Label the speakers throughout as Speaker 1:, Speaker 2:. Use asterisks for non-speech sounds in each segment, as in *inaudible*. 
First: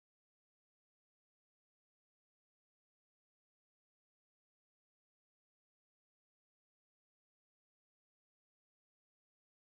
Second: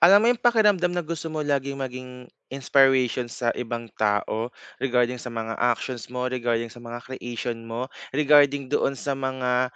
Speaker 1: Alam mo yung pakiramdam na gusto mo laging maging inspiration sa ibang tao regarding sa mga actions mo, regarding sa mga creation mo, regarding doon sa mga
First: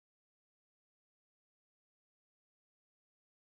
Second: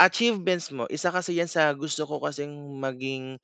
Speaker 1: achievements mo. Isa kasi yan sa gusto ko kasing maging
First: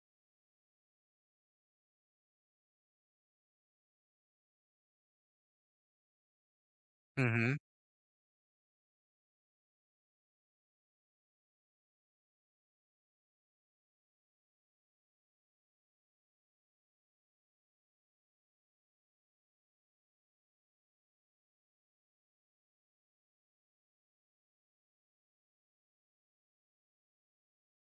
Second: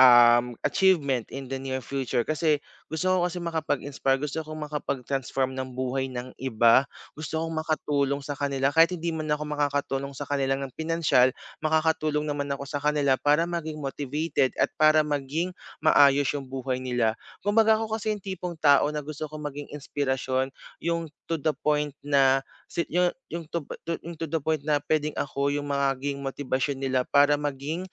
Speaker 1: Achievement in the near future kasi gusto ko kasi makapag-inspire, gusto ko makapag-transform ng buhay ng iba, gusto
Speaker 2: Mhm,
Speaker 1: kong makatulong sa kanila kahit hindi man ako makakatulong sa kanila ng pinansyal, makakatulong naman ako sa kanila para maging motivated at para maging maayos yung buhay nila. Kumbaga ako kasi yung tipong tao na gusto kong maging inspirasyon, yung to the point na si- yung to- yung to the point na pwedeng ako yung maging motivation nila para maging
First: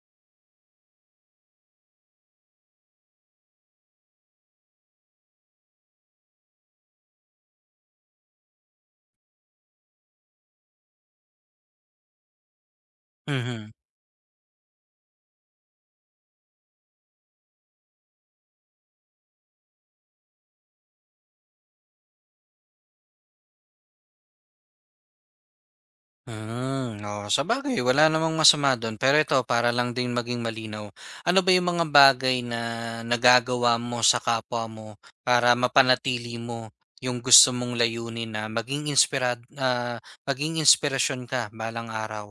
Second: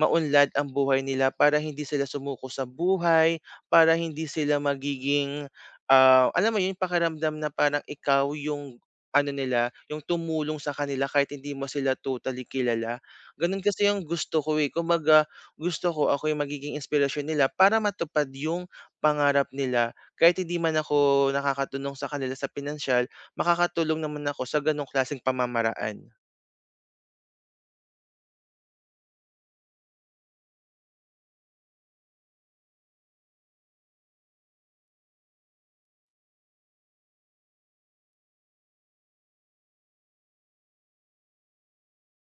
Speaker 1: maunlad ang buhay nila para hindi sila sumuko sa buhay, para hindi sila magiging, alam mo yun, pakaramdam na parang ikaw yung ano nila, yung tumulong sa kanila kahit hindi mo sila totally kilala. Ganun
Speaker 2: mhm.
Speaker 1: kasi yung gusto ko eh. Kumbaga, gusto ko ako yung magiging inspirasyon nila para matupad yung pangarap nila. Kahit hindi man ako nakakatulong sa kanila sa pinansyal, makakatulong naman ako sa ganong klaseng pamamaraan.
Speaker 2: Hmm, oo, sabagay wala namang masama dun. Pero ito para lang din maging malinaw, ano ba yung mga bagay na nagagawa mo sa kapwa mo para mapanatili mo yung gusto mong layunin na maging maging inspirasyon ka balang araw?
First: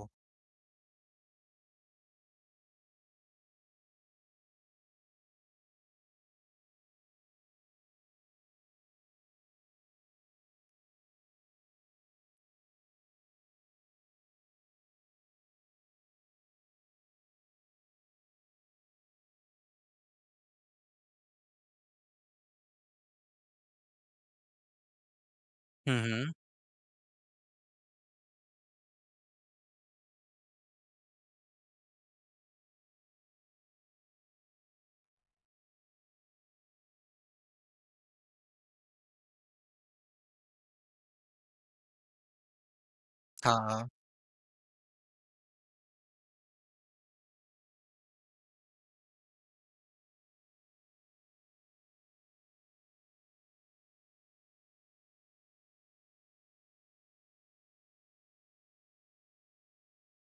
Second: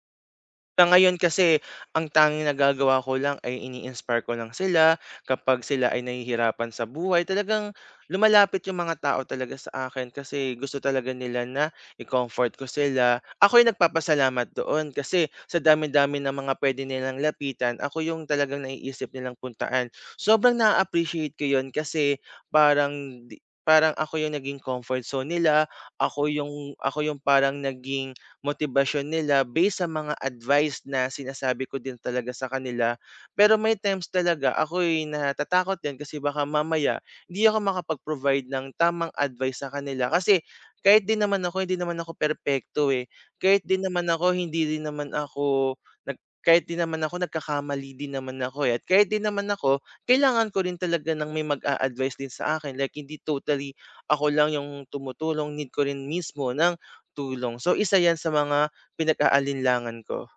Speaker 1: Sa ngayon kasi ang tanging nagagawa ko lang ay ini-inspire ko lang sila kapag sila ay nahihirapan sa buhay. Talagang lumalapit yung mga tao talaga sa akin kasi gusto talaga nila na i-comfort ko sila. Ako yung nagpapasalamat doon kasi sa dami-dami ng mga pwede nilang lapitan, ako yung talagang naiisip nilang puntaan. Sobrang na-appreciate ko yun kasi parang di- parang ako yung naging comfort zone nila, ako
Speaker 2: Mhm,
Speaker 1: yung ako yung parang naging motibasyon nila based sa mga advice na sinasabi ko din talaga sa kanila. Pero may times talaga ako'y natatakot din kasi baka mamaya hindi ako makapag-provide ng tamang advice sa kanila. Kasi kahit din naman ako, hindi naman ako perpekto eh. Kahit din
Speaker 2: oo.
Speaker 1: naman ako, hindi din naman ako nag Kahit din naman ako, nagkakamali din naman ako eh. At kahit din naman ako, kailangan ko rin talaga ng may mag-a-advise din sa akin. Like, hindi totally ako lang yung tumutulong. Need ko rin mismo ng tulong. So isa 'yan sa mga pinag-aalinlangan ko.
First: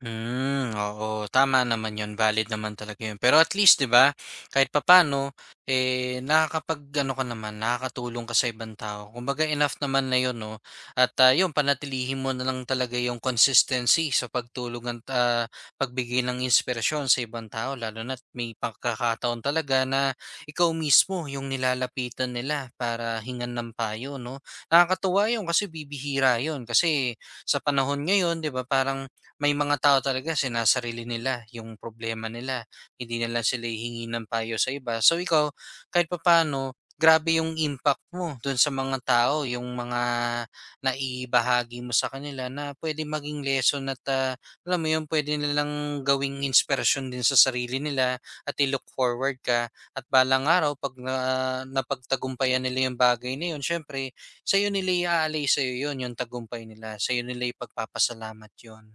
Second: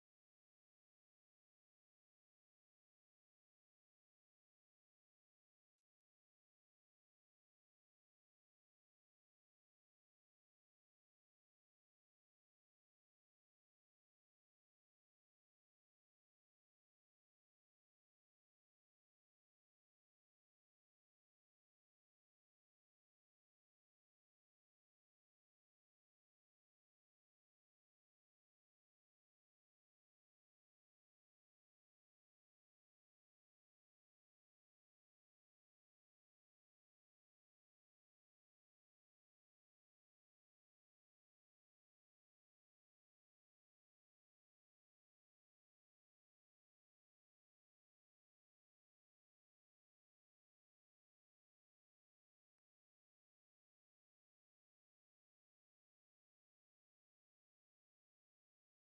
Speaker 2: Hmm, oo, tama naman 'yun, valid naman talaga 'yun. Pero at least 'di ba, kahit papaano, eh, nakakatulong ka sa ibang tao. Kumbaga enough naman na 'yun 'no, 'yun panatilihin mo na lang talaga yung consistency sa pagtulong pagbigay ng inspirasyon sa ibang tao lalo na't may pagkakataon talaga na ikaw mismo yung nilalapitan nila para hingan ng payo 'no. Nakakatuwa 'yun kasi bibihira 'yun, kasi sa panahon ngayon 'di ba, parang may mga tao talaga sinasarili nila yung problema nila. Hindi nila lang sila hihingi ng payo sa iba. So ikaw, kahit papaano, grabe yung impact mo dun sa mga tao, yung mga naibahagi mo sa kanila na pwede maging lesson alam mo yun, pwede nilang gawing inspiration din sa sarili nila at i-look forward ka at balang araw napagtagumpayan nila yung bagay na yun, syempre, sa'yo yun, yung tagumpay nila, sa'yo nila ipagpapasalamat yun.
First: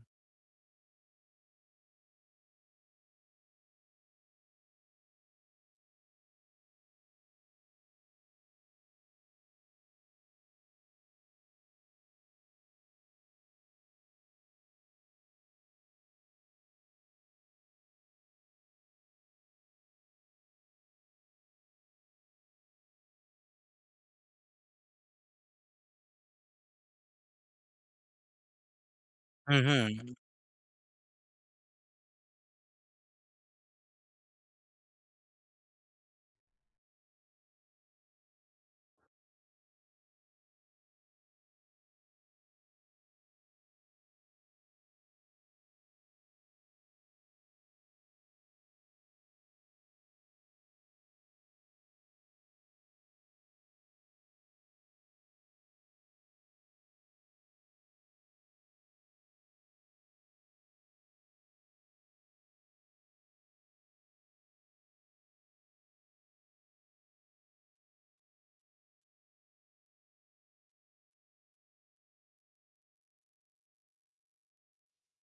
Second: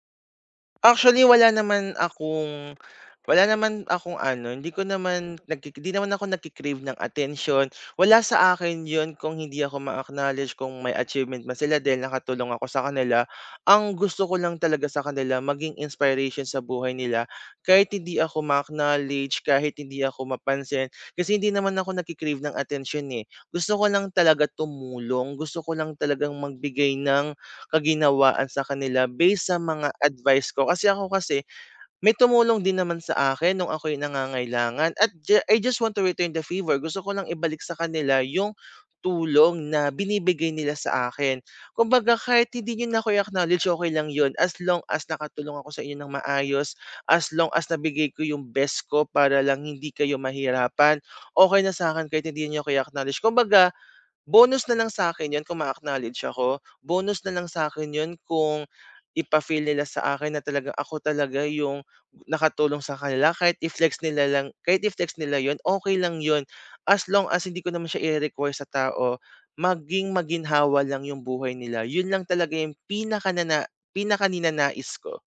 Speaker 1: Actually wala naman akong ano, hindi naman ako nagki-crave ng attention. Wala sa akin yon kung hindi ako ma-acknowledge kung may achievement man sila dahil nakatulong ako sa kanila. Ang gusto ko lang talaga sa kanila maging inspiration sa buhay nila kahit hindi ako ma-acknowledge, kahit hindi ako mapansin. Kasi hindi naman ako nagki-crave ng attention eh. Gusto ko lang talaga tumulong, gusto ko lang talagang magbigay ng kaginawaan sa kanila based sa mga
Speaker 2: Mhm,
Speaker 1: advice ko. Kasi ako kasi, may tumulong din naman sa akin nung ako'y nangangailangan at I just want to return the favor. Gusto ko lang ibalik sa kanila yung tulong na binibigay nila sa akin. Kumbaga kahit hindi nyo na ako i-acknowledge, okey lang yun as long as nakatulong ako sa inyo ng maayos, as long as nabigay ko yung best ko para lang hindi kayo mahirapan, okay na sa'kin kahit hindi niyo ako i-acknowledge. Kumbaga bonus na lang sa akin 'yun kung ma-acknowledge ako, bonus na lang sa akin 'yun kung ipa-feel nila sa akin na talaga ako talaga yung nakatulong sa kanila kahit i-flex nila 'yun, okay lang 'yun. As long as hindi ko naman siya ire-require sa tao, maging maginhawa lang yung buhay nila, 'yun lang talaga yung pinakaninanais ko.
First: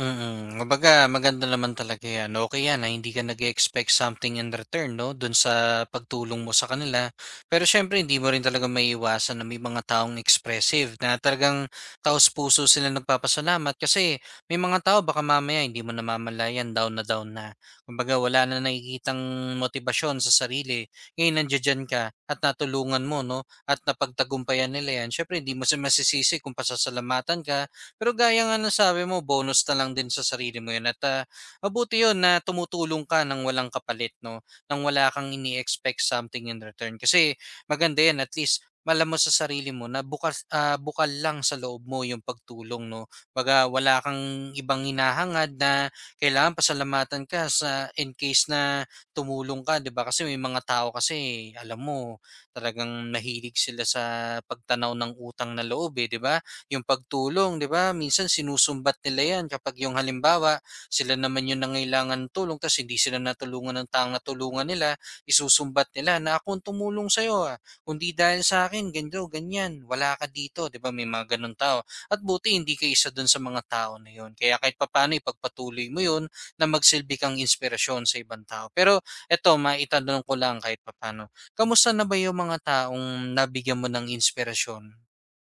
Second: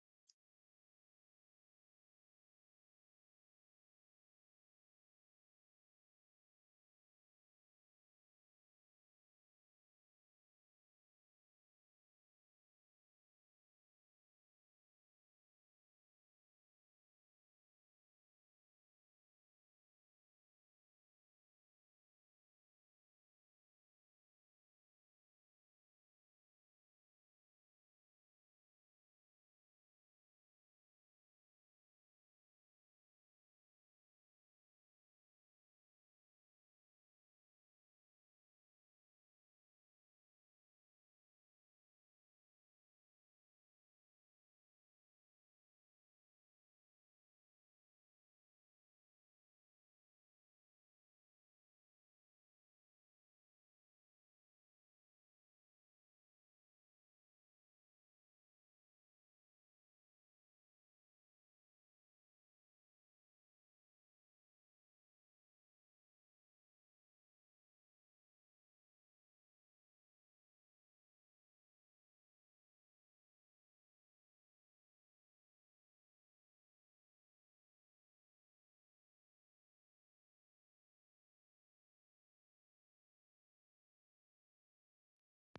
Speaker 2: mm. Kumbaga maganda naman talaga 'yan. Okay 'yan na hindi ka nag expect something in return 'no, do'n sa pagtulong mo sa kanila. Pero syempre hindi mo rin talaga maiiwasan na may mga taong expressive na talagang taos-puso sila nagpapasalamat kasi may mga tao baka mamaya hindi mo namamalayan down na down na. Kumbaga wala na nakikitang motibasyon sa sarili, ngayon nandiya ka at natulungan mo 'no, at napagtagumpayan nila 'yan. Syempre hindi mo si masisisi kung pasasalamatan ka. Pero gaya nga ng sabi mo, bonus na lang din sa sarili mo 'yun mabuti 'yun na tumutulong ka ng walang kapalit 'no, nang wala kang ini-expect something in return. Kasi maganda 'yan at least alam mo sa sarili mo na bukal lang sa loob mo 'yung pagtulong 'no. Kumbaga wala kang ibang hinahangad na kailangan pasalamatan ka sa in case na tumulong ka, 'di ba? Kasi may mga tao kasi alam mo talagang mahilig sila sa pagtanaw ng utang na loob, eh, 'di ba? Yung pagtulong, 'di ba? Minsan sinusumbat nila 'yan kapag yung halimbawa, sila naman yung nangailangan ng tulong tapos hindi sila natulungan ng taong natulungan nila, isusumbat nila na ako ang tumulong sa iyo, kundi dahil sa'kin ganito, ganyan, wala ka dito, 'di ba? May mga gano'ng tao at buti hindi ka isa do'n sa mga tao na 'yon. Kaya kahit papaano ipagpatuloy mo 'yon na magsilbi kang inspirasyon sa ibang tao. Pero eto, maitanong ko lang kahit papaano, kamusta na ba yung mga taong nabigyan mo ng inspirasyon?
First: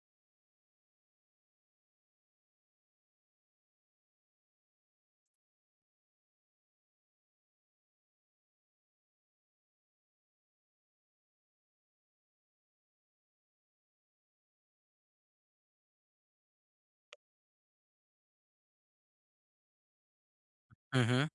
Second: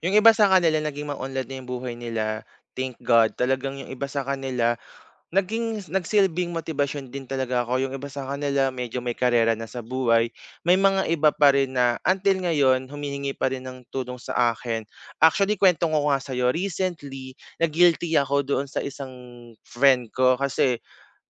Speaker 1: Yung iba sa kanila naging ma-onlad na yung buhay nila, thank God. Talagang yung iba sa kanila naging nagsilbing motibasyon din talaga ako, yung iba sa kanila medyo may karera na sa buhay, may mga iba pa rin na until ngayon humihingi pa rin ng tulong sa akin. Actually kwento ko nga sa'yo recently na guilty ako doon sa isang friend ko kasi
Speaker 2: Mhm,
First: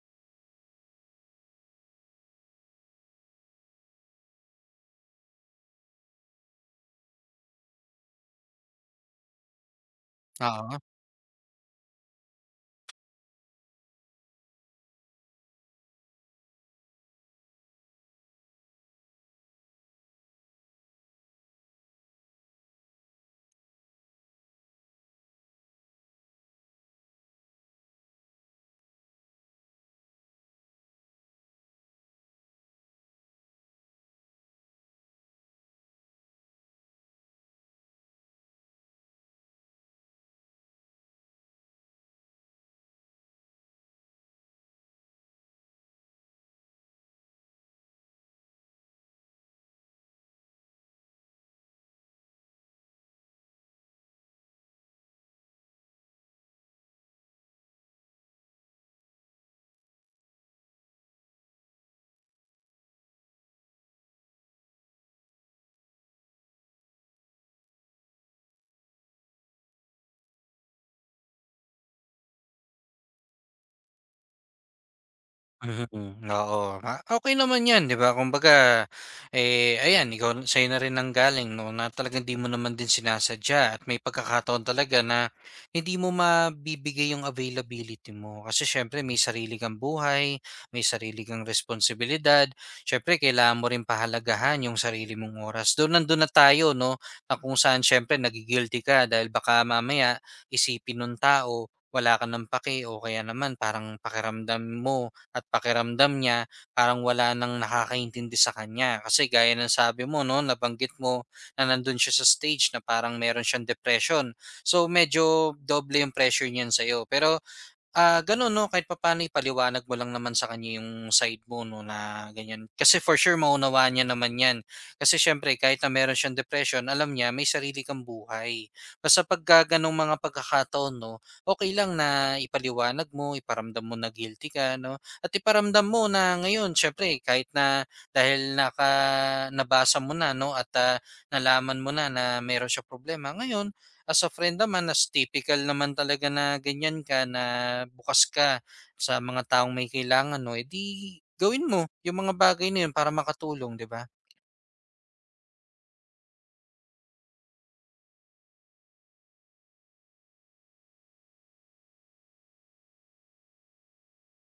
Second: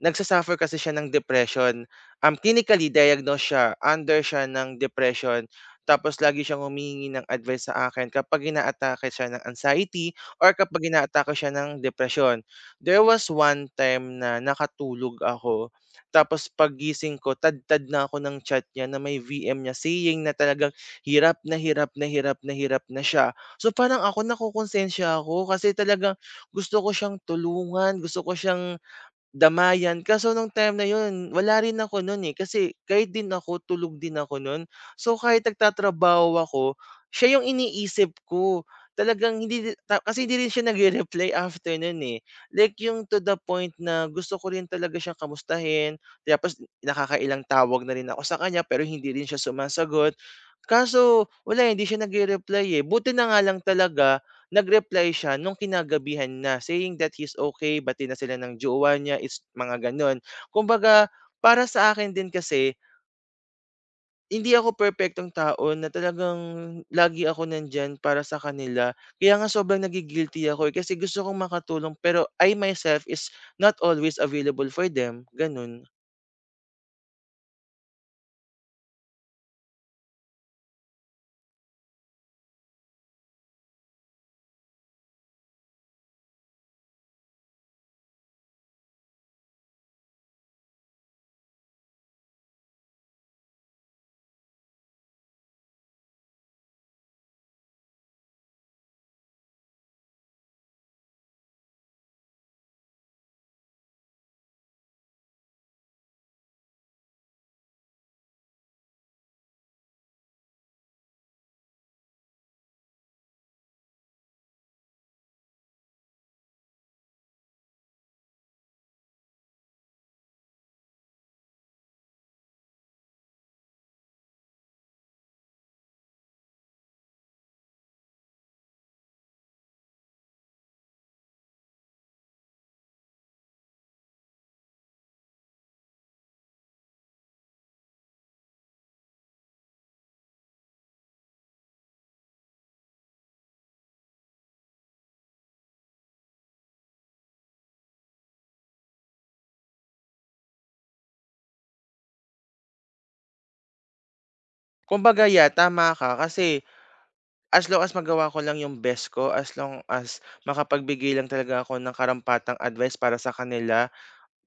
Speaker 1: nagsasuffer kasi siya ng depression. Clinically diagnosed siya, under siya ng depression, tapos lagi siyang humihingi ng advice sa akin kapag inaatake siya ng anxiety or
Speaker 2: oo.
Speaker 1: kapag inaatake siya ng depression. There was one time na nakatulog ako, tapos paggising ko tad-tad na ako ng chat niya na may VM niya saying na talagang hirap na siya. So parang nakokonsensya ako kasi talagang gusto ko siyang tulungan, gusto ko siyang damayan, kaso nung time na yun wala rin ako nun, eh, kasi guide din ako, tulog din ako nun. So, kahit nagtatrabaho ako, siya yung iniisip ko. Talagang hindi di ta kasi hindi rin siya nagre-reply after nun, eh. Like yung to the point na gusto ko rin talaga siyang kamustahin, tapos nakakailang tawag na rin ako sa kanya pero hindi rin siya sumasagot. Kaso wala, eh, hindi siya nagre-reply, eh. Buti na nga lang talaga nag-reply siya nung kinagabihan na, saying that he's okay, bati na sila ng jowa niya, is mga gano'n. Kumbaga, para sa akin din kasi, hindi ako perpektong tao na talagang lagi ako nandiyan para sa kanila. Kaya nga sobrang nagigilty ako eh, kasi gusto kong makatulong pero I myself is not always available for them, gano'n.
Speaker 2: Mhm, oo. Ah, okay naman 'yan, 'di ba? Kumbaga, eh, ayan ikaw sa'yo na rin nanggaling 'no, na talagang di mo naman din sinasadya at may pagkakataon talaga na hindi mo mabibigay yung availability mo. Kasi siyempre may sarili kang buhay, may sarili kang responsibilidad, siyempre kailangan mo rin pahalagahan yung sarili mong oras. Doon nandun na tayo 'no, na kung saan siyempre nagi-guilty ka dahil baka mamaya isipin nung tao wala ka ng pake o kaya naman parang pakiramdam mo at pakiramdam niya parang wala nang nakakaintindi sa kanya. Kasi gaya ng sabi mo, no, nabanggit mo na nandun siya sa stage na parang meron siyang depression. So medyo doble yung pressure niyan sa'yo. Pero gano'n 'no, kahit papaano ipaliwanag mo lang naman sa kanya yung side mo 'no, na ganyan. Kasi for sure maunawaan niya naman 'yan. Kasi siyempre kahit na meron siyang depression, alam niya may sarili kang buhay. Basta pagka gano'ng mga pagkakataon 'no, okey lang na ipaliwanag mo, iparamdam mo na guilty ka 'no, at iparamdam mo na ngayon siyempre kahit na dahil nabasa mo na 'no, nalaman mo na na meron siyang problema, ngayon as a friend naman, as typical naman talaga na ganyan ka, na bukas ka sa mga taong may kailangan no edi gawin mo yung mga bagay na yun para makatulong, 'di ba?
Speaker 1: Kumbaga, yeah, tama ka kasi as long as magawa ko lang yung best ko, as long as makapagbigay lang talaga ako ng karampatang advice para sa kanila,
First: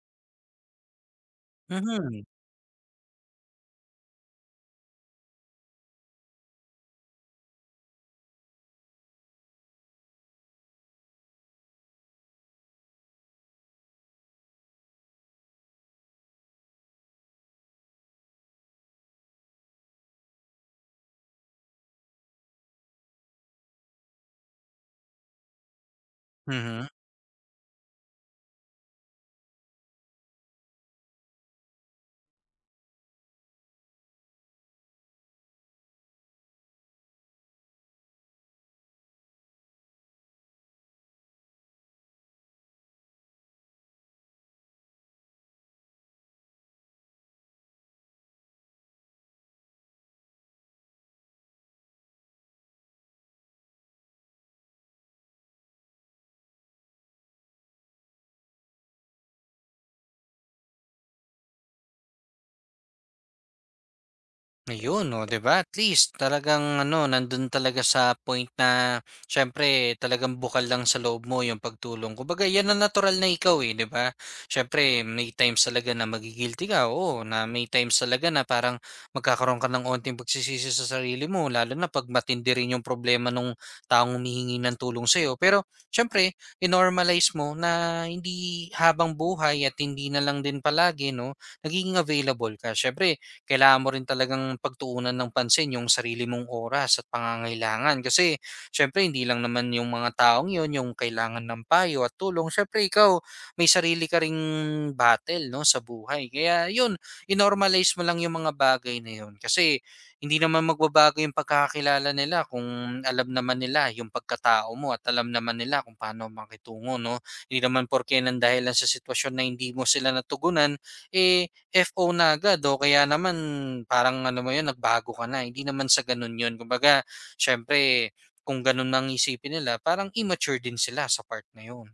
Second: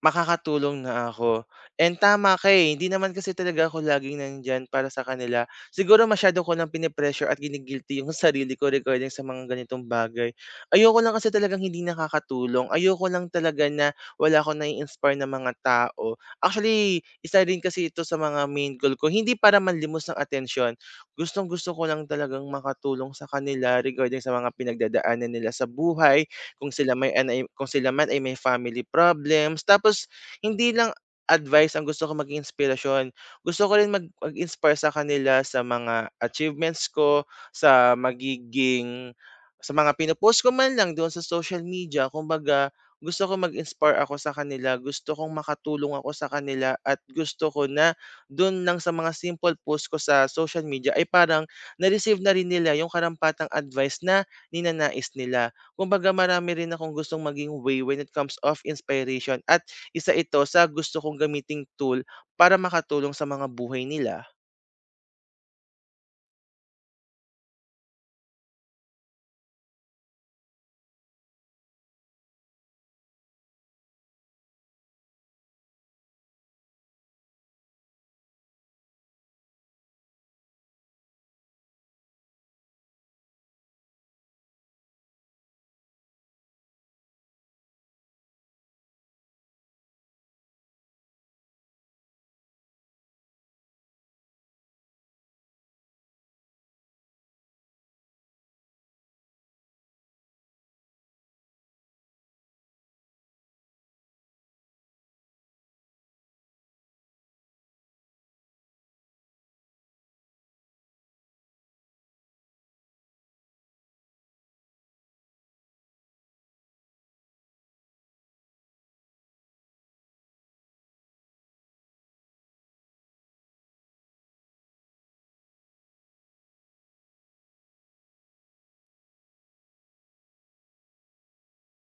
Speaker 1: makakatulong na ako, and
Speaker 2: Mhm,
Speaker 1: tama ka, eh, hindi naman kasi talaga ako laging nandiyan para sa kanila. Siguro masyado ko lang pinipressure at yung *laughs* sarili ko regarding sa mga ganitong bagay. Ayoko lang kasi talagang hindi nakakatulong, ayoko lang talaga na wala akong nai-inspire na mga tao. Actually, isa rin kasi ito sa mga main goal ko, hindi para manlimos ng atensyon. Gustong-gusto ko lang talagang makatulong sa kanila regarding sa mga pinagdadaanan nila sa buhay kung
Speaker 2: mhm.
Speaker 1: sila may ano, ay kung sila man ay may family problems. Tapos hindi lang advice ang gusto ko maging inspirasyon. Gusto ko rin mag-inspire sa kanila sa mga achievements ko, sa magiging sa mga pino ko man lang doon sa social media. Kumbaga, gusto ko mag-inspire ako sa kanila, gusto kong makatulong ako sa kanila at gusto ko na doon lang sa mga simple post ko sa social media ay parang na-receive na rin nila yung karampatang advice na ninanais nila. Kumbaga marami rin akong gustong maging way when it comes of inspiration at isa ito sa gusto kong gamiting tool para makatulong sa mga buhay nila.
Speaker 2: Ayun, no 'di ba? At least talagang ano, nandun talaga sa point na siyempre talagang bukal lang sa loob mo yung pagtulong. Kumbaga, yan ang natural na ikaw eh, 'di ba? Siyempre, may times talaga na magigilty ka, oo, na may times talaga na parang magkakaroon ka ng onting pagsisisi sa sarili mo, lalo na pag matindi rin yung problema nung taong humihingi ng tulong sa'yo. Pero, siyempre, normalize mo na hindi habang buhay at hindi na lang din palagi, no, nagiging available ka. Siyempre, kailangan mo rin talagang pagtuunan ng pansin yung sarili mong oras at pangangailangan. Kasi syempre hindi lang naman yung mga taong yun yung kailangan ng payo at tulong. Syempre ikaw may sarili ka ring battle no sa buhay. Kaya yun, inormalize mo lang yung mga bagay na yun kasi hindi naman magbabago yung pagkakakilala nila kung alam naman nila yung pagkatao mo at alam naman nila kung paano makitungo no. Hindi naman porke nang dahilan sa sitwasyon na hindi mo sila natugunan eh FO na agad o kaya naman parang ano mo 'yun, nagbago ka na, hindi naman sa gano'n 'yun. Kumbaga siyempre kung gano'n ang isipin nila parang immature din sila sa part na 'yun.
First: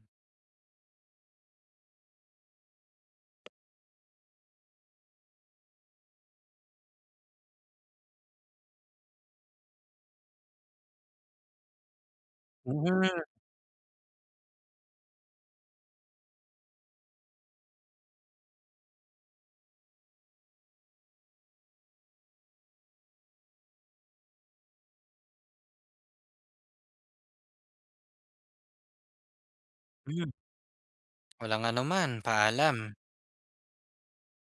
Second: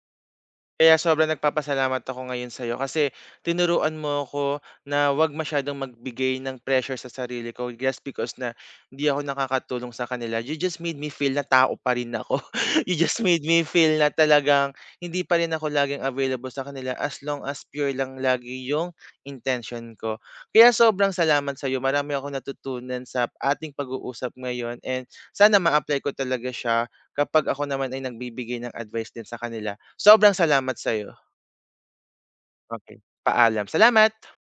Speaker 1: Kaya sobrang nagpapasalamat ako ngayon sa'yo kasi tinuruan mo ako na 'wag masyadong magbigay ng pressure sa sarili ko just because na hindi ako nakakatulong sa kanila. You just made me feel na tao pa rin ako. *laughs* You
Speaker 2: Mhm,
Speaker 1: just made me feel na talagang hindi pa rin ako laging available sa kanila as long as pure lang lagi yung intention ko. Kaya sobrang salamat sa'yo. Marami akong natutunan sa ating pag-uusap ngayon and sana ma-apply ko talaga siya kapag ako naman ay nagbibigay ng advice din sa kanila.
Speaker 2: hmm.
Speaker 1: Sobrang salamat sa'yo.
Speaker 2: Walang ano man, paalam.
Speaker 1: Okey, paalam. Salamat.